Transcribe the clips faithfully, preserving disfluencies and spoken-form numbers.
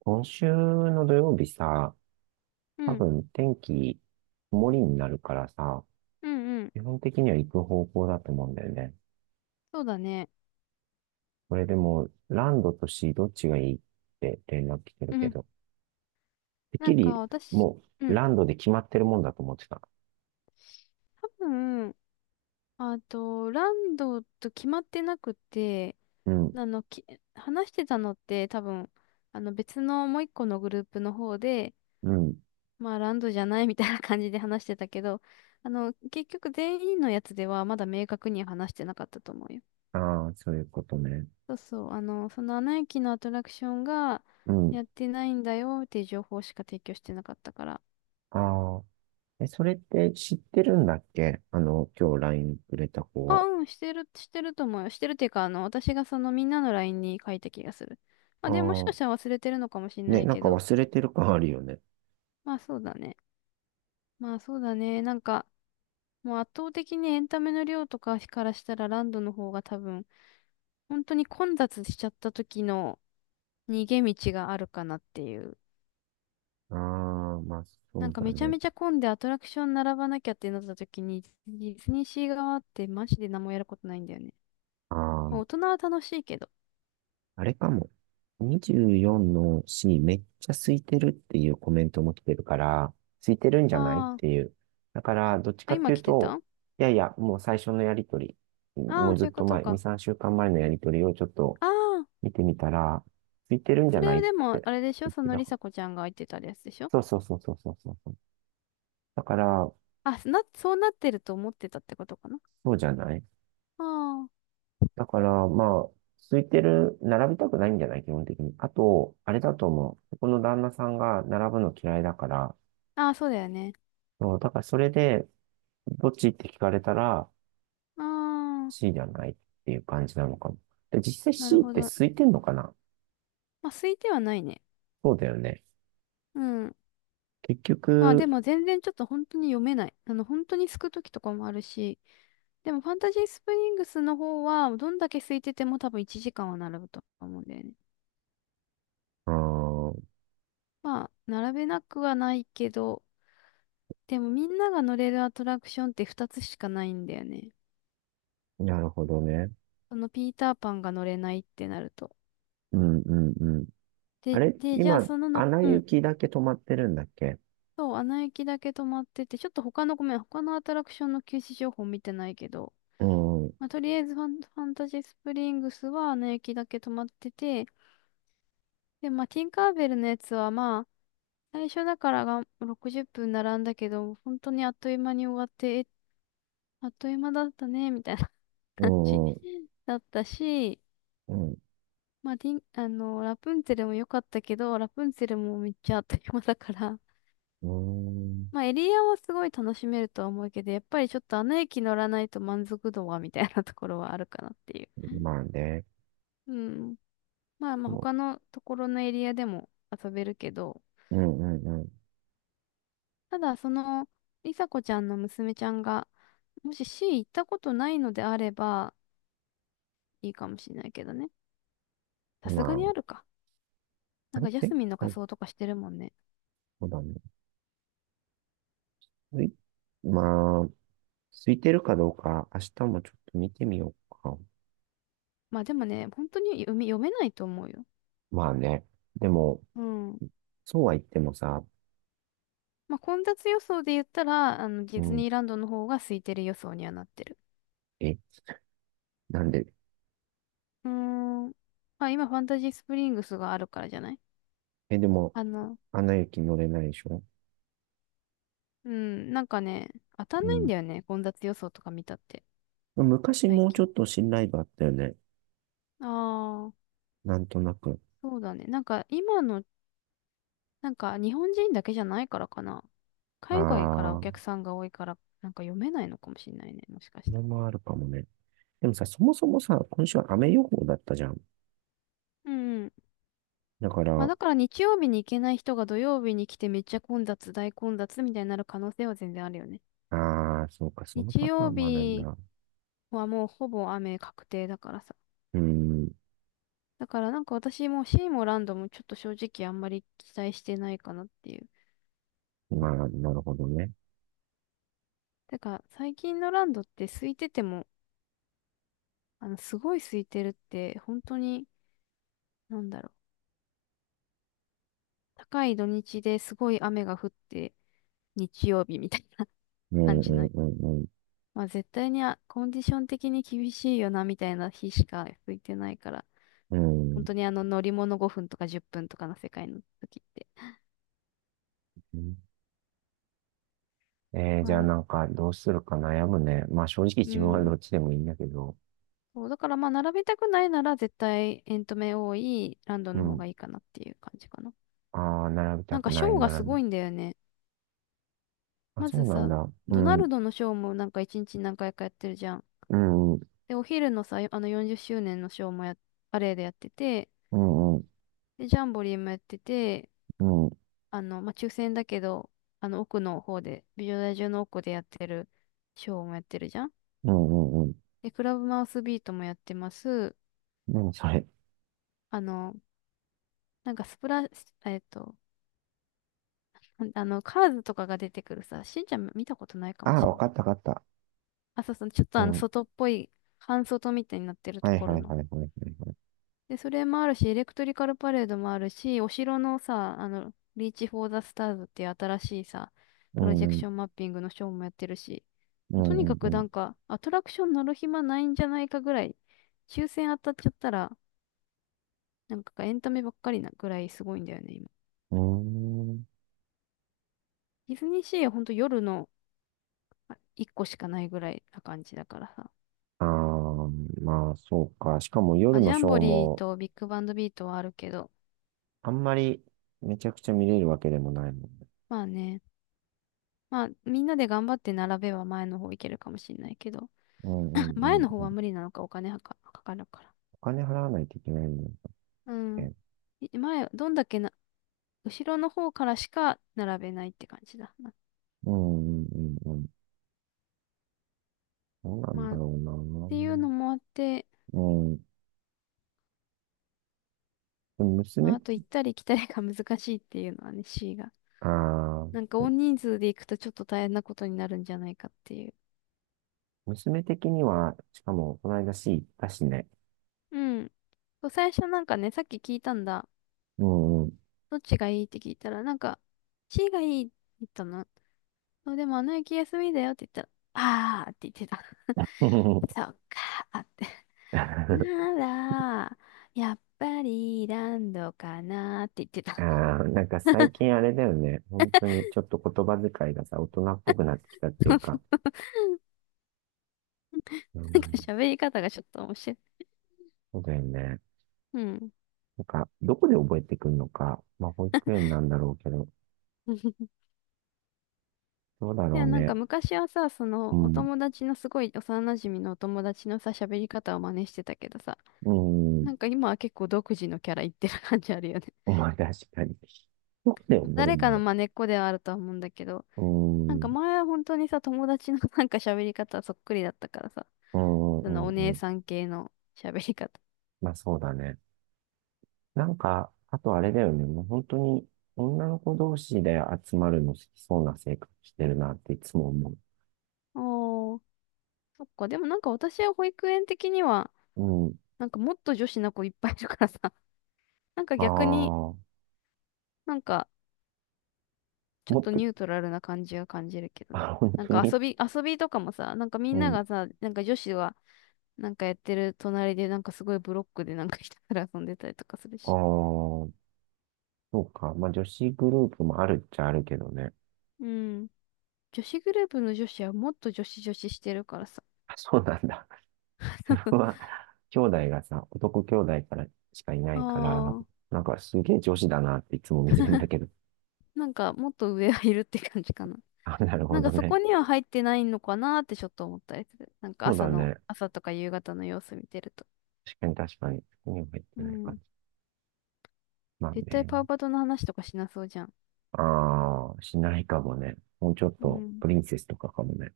今週の土曜日さ、う多ん、分天気曇りになるからさ、うん、うん。基本的には行く方向だと思うんだよね。そうだね。これでも、ランドとシーどっちがいいって連絡来てるうけん。ど、てっなきんかり私、もううん。ランドで決まってるもんだと思ってた。多分、あと、ランドと決まってなくて、うん、あの、き、話してたのって多分、あの別のもう一個のグループの方で、うん。まあランドじゃないみたいな感じで話してたけど、あの、結局全員のやつではまだ明確には話してなかったと思うよ。ああ、そういうことね。そうそう、あの、そのアナ雪のアトラクションがうん。やってないんだよっていう情報しか提供してなかったから。ああ。え、それって知ってるんだっけあの、今日ラインくれた子あ、は。うん、してる、してると思うよ。してるっていうか、あの、私がそのみんなの ライン に書いた気がする。まあ、あでももしかしたあ。ら忘れてるのかもしれなね、いなんけかど、忘れてる感あるよね。まあそうだね。まあそうだね。なんか、もう圧倒的にエンタメの量とかからしたらランドの方が多分、本当に混雑しちゃった時の逃げ道があるかなっていう。ああ、まあそなんうかだめちゃね。めちゃ混んでアトラクション並ばなきゃってなった時に、ディズニーシー側ってマジで何もやることないんだよね。ああ、まあ、大人は楽しいけど。あれかも。にじゅうよんの C めっちゃ空いてるっていうコメントも来てるから、空いてるんじゃないっあー、ていう。だから、どっちあ、かって今いう来てと、た。いやいや、もう最初のやりとり、あもあうー、ずそっういうことと前、に、か。さんしゅうかんまえのやりとりをちょっとああ、見てみたら、空いてるんじゃそれないはっでも、てあれでしょ、言っそてのたかりら。さこちゃんが言ってたやつでしょ？そうそうそうそうそうそうそう。だから、あ、な、そうなってると思ってたってことかな？そうじゃない。あだから、まあ、空いてる、並びたくないんじゃない基本的に。あと、あれだと思う。ここの旦那さんが並ぶの嫌いだから、あ、ああ、そうだよね。そう、だからそれで、どっちって聞かれたら ああ、C じゃないっていう感じなのかも。で、実際 なる C っほてど。空いてんのかな？まあ、空いてはないね。そうだよね。うん。結まあ、で局、も全然ちょっと本当に読めない。あの、本当にすくときとかもあるし、でもファンタジースプリングスの方は、どんだけ空いてても多分いちじかんは並ぶと思うんだよね。ああまあ、並べなくはないけど、でもみんなが乗れるアトラクションってふたつしかないんだよね。なるほどね。そのピーターパンが乗れないってなると。うんうんうん。あで、れで、じゃあ今、そのアの、ナうん。雪だけ止まってるんだっけ？そう、アナ雪だけ止まってて、ちょっと他の、ごめん、他のアトラクションの休止情報見てないけど、うんうまあ、とりあえずファン、ファンタジースプリングスはアナ雪だけ止まってて、で、まあ、ティンカーベルのやつはまあ、最初だからがろくじゅっぷん並んだけど、本当にあっという間に終わって、え、あっという間だったね、みたいな感じ んうん だったし、うんまあ、ティン、あの、ラプンツェルも良かったけど、ラプンツェルもめっちゃあっという間だから、うんまあ、エリアはすごい楽しめるとは思うけど、やっぱりちょっとあの駅乗らないと満足度はみたいなところはあるかなっていう。ん。まあね。うん。まあまあ、でも他のところのエリアでも遊べるけど、うんうんただ、その、りさこちゃんの娘ちゃんが、もし C 行ったことないのであれば、いいかもしれないけどね。うさん。ますがにあるあ、か。あなんれか、ジャ前スミンの仮回、装とかしてるもんね。そうだね。ういまあ、空いてるかどうか、明日もちょっと見てみようか。まあ、でもね、本当に読め、読めないと思うよ。まあね。でも、うん。そうは言ってもさ、まあ、混雑予想で言ったら、あの、うディズん、ニーランドの方が空いてる予想にはなってる。え、なんで、うーん。まあ今ファンタジースプリングスがあるからじゃない？え、でも、あの、アナ雪乗れないでしょ？うん、なんかね、当たんうないんん。だよね。混雑予想とか見たって、昔最もうちょっ近。と信頼度あったよね。ああ、なんとなく。そうだね。なんか今の、なんか日本人だけじゃないからかな。あ海外からおあ、こ客さんが多いから、なんか読めないのかもしれないね。もしかしれたら。もあるかもね。でもさ、そもそもさ、今週は雨予報だったじゃん。うんうん。だかまあら、だから日曜日に行けない人が土曜日に来てめっちゃ混雑、大混雑みたいになる可能性は全然あるよね。ああ、そうか、その日パター曜ンもあるん日だ。はもうほぼ雨確定だからさ。うん、だからなんか私もシーもランドもちょっと正直あんまり期待してないかなっていう。まあ、なるほどね。だから最近のランドって空いてても、あの、すごい空いてるって本当に、なんだろう。高い土日ですごい雨が降って日曜日みたいな う ん、感うじん、の。うん、まあ絶対にあコンディション的に厳しいよなみたいな日しか空いてないから。う本ん。当にあの乗り物ごふんとかじゅっぷんとかの世界の時って。うんえー、じまあゃあだ、なんか、どうするか悩むね。まあ、正直う自分はどん。っちでもいいんだけど。そう、だからまあ、並びたくないなら絶対エントメ多いランドうの方ん。がいいかなっていう感じかな。ああ、並びたなんくかシない、ョーがす並びたごくいんだよね。あ、まそずうなんさ、だ。うドナん、ルドのショーもなんかいちにちに何回かやってるじゃん。うん、うん、で、お昼のさ、あのよんじゅっしゅうねんのショーもや、パレードやってて、うん、うん、で、ジャンボリーもやってて、うん、あの、まあ、抽選だけど、あの奥の方で、美女大中の奥でやってるショーもやってるじゃん。うん、うん。で、クラブマウスビートもやってます。何それ。あの、なんかスプラ、えっと、ほんあの、カーズとかが出てくるさ、しんちゃん見たことないかあもあ、しれわなかっい。た、わかった。あ、そうそう、ちょっとうあの、ん。外っぽい、半外みたいになってるとはい、こはろい、はの。い、はい、はいはい。で、それもあるし、エレクトリカルパレードもあるし、お城のさ、あの、リーチ・フォー・ザ・スターズっていう新しいさ、プうロん、ジうェクん、ションマッピングのショーもやってるし、うもうとにん、かくなうんか、アトラクション乗る暇ないんじゃないかぐらい、抽選当たっちゃったら、なんかエンタメばっかりなぐらいすごいんだよね、今。ん。うーん。ディズニーシーはほんと夜のあ一個しかないぐらいな感じだからさ。ああ、まあ、そうか。しかもま夜あ、ジのャションーボリーも、とビッグバンドビートはあるけど。あんまりめちゃくちゃ見れるわけでもないもんね。まあね。まあ、みんなで頑張って並べば前の方いけるかもしれないけど。うん、う ん、う前ん、の方うはん。無理なのか、お金はか、かかるから。お金払わないといけないもんだっうん。け。い前、どんだけな、後ろの方からしか並べないって感じだな。うん、うん、うん、うん。どうなんまあ、だっろうな。ていうのもあって、うん。でも娘まあ、っあとて、行ったり来たりが難しいっていうのはね、C が。あなあ、んか大人数で行くとちょっと大変なことになるんじゃないかっていう。娘的には、しかも、この間 C 行ったしね。うん。そう最初なんかね、さっき聞いたんだ。うんうん。どっちがいいって聞いたら、なんか、C がいいって言ったの。そうでも、あの駅休みだよって言ったら、あーって言ってた。そ っかーって。なら、やっぱりランドかなーって言ってあた。あ、なんか最近あれだよね。本当にちょっと言葉遣いがさ、大人っぽくなってきたっ ていなうんか。うかん、喋り方がちょっと面白い。そうだよね。うん。なんか、どこで覚えてくんのか。まあ、保育園なんだろうけど、どうだいろや、うなんかね。昔はさ、そうの、おん、友達のすごい幼馴染のお友達のさ、喋り方を真似してたけどさ、うん、なんか今は結構独自のキャラ言ってる感じあるよね。まあ、確かに。どこで 覚える誰んだかのろ真似っこではあるとは思うんだけど、う。なんうかん、前は本当にさ、友達の なんか喋り方そっくりだったからさ、うん、うそのん、おうんう姉ん。さん系の喋り方。まあ、そうだね。なんか、あとあれだよね。もう本当に女の子同士で集まるの好きそうな性格してるなっていつも思 おー、そっか。でもなんか私は保育園的には、う。うん。なんかもっと女子の子いっぱいいるからさ、なんかあ逆にあ、なんかちょっもっとと、ニュートラルな感じが感じるけ どね。あ、本なん当か遊に。び、遊びとかもさ、なんかみうんなん。がさ、なんか女子はなんかやってる隣でなんかすごいブロックでなんかひたすら遊んでたりとかするあし。あ、そうか。まあ女子グループもあるっちゃあるけどね。うん。女子グループの女子はもっと女子女子してるからさ。あそうなんだ。自 分は兄弟がさ、男兄弟からしかいなあいから、あ。なんかすげえ女子だなっていつも見てるんだけど。なんか、もっと上はいるって感じかな。あ、なるほなんかどそね。こには入ってないのかなってちょっと思ったりする。なんかそう朝だの、ね。朝とか夕方の様子見てると。確かに確かに。手には入っうてない感ん。じ。まあ絶対ね。パウパトの話とかしなそうじゃん。ああ、しないかもね。もうちょっうと、ん。プリンセスとかかもね。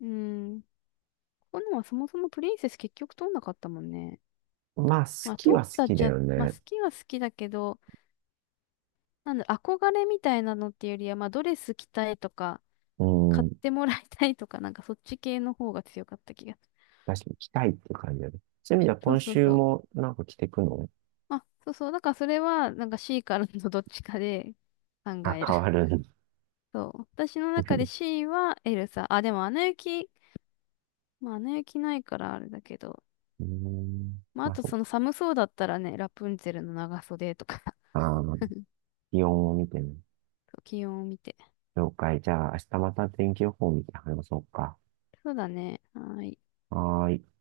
うん。ここのはそもそもプリンセス結局通んなかったもんね。まあ、好まあき通っは好たっきだちゃ、よまあ好ね。きは好きだけど、なんだ、憧れみたいなのっていうよりは、まあドレス着たいとか、う買ん。ってもらいたいとか、なんかそっち系の方が強かった気がする。確かに来たいっていう感じだね。そういう意味ではそう今そう週そう。もなんか着てくのあ、そうそう。だからそれは、なんか C からの どっちかで考あ、える。変わる んだ。そう。私の中で C はエルサ。あ、でもアナ雪、まあアナ雪ないからあれだけど。うん。まあまああ、とそそう。の寒そうだったらね、ラプンツェルの長袖とか。 ああ、気温を見てね。そう気温を見て。了解。じゃあ、明日また天気予報を見て話そうか。そうだね。はーい。はーい。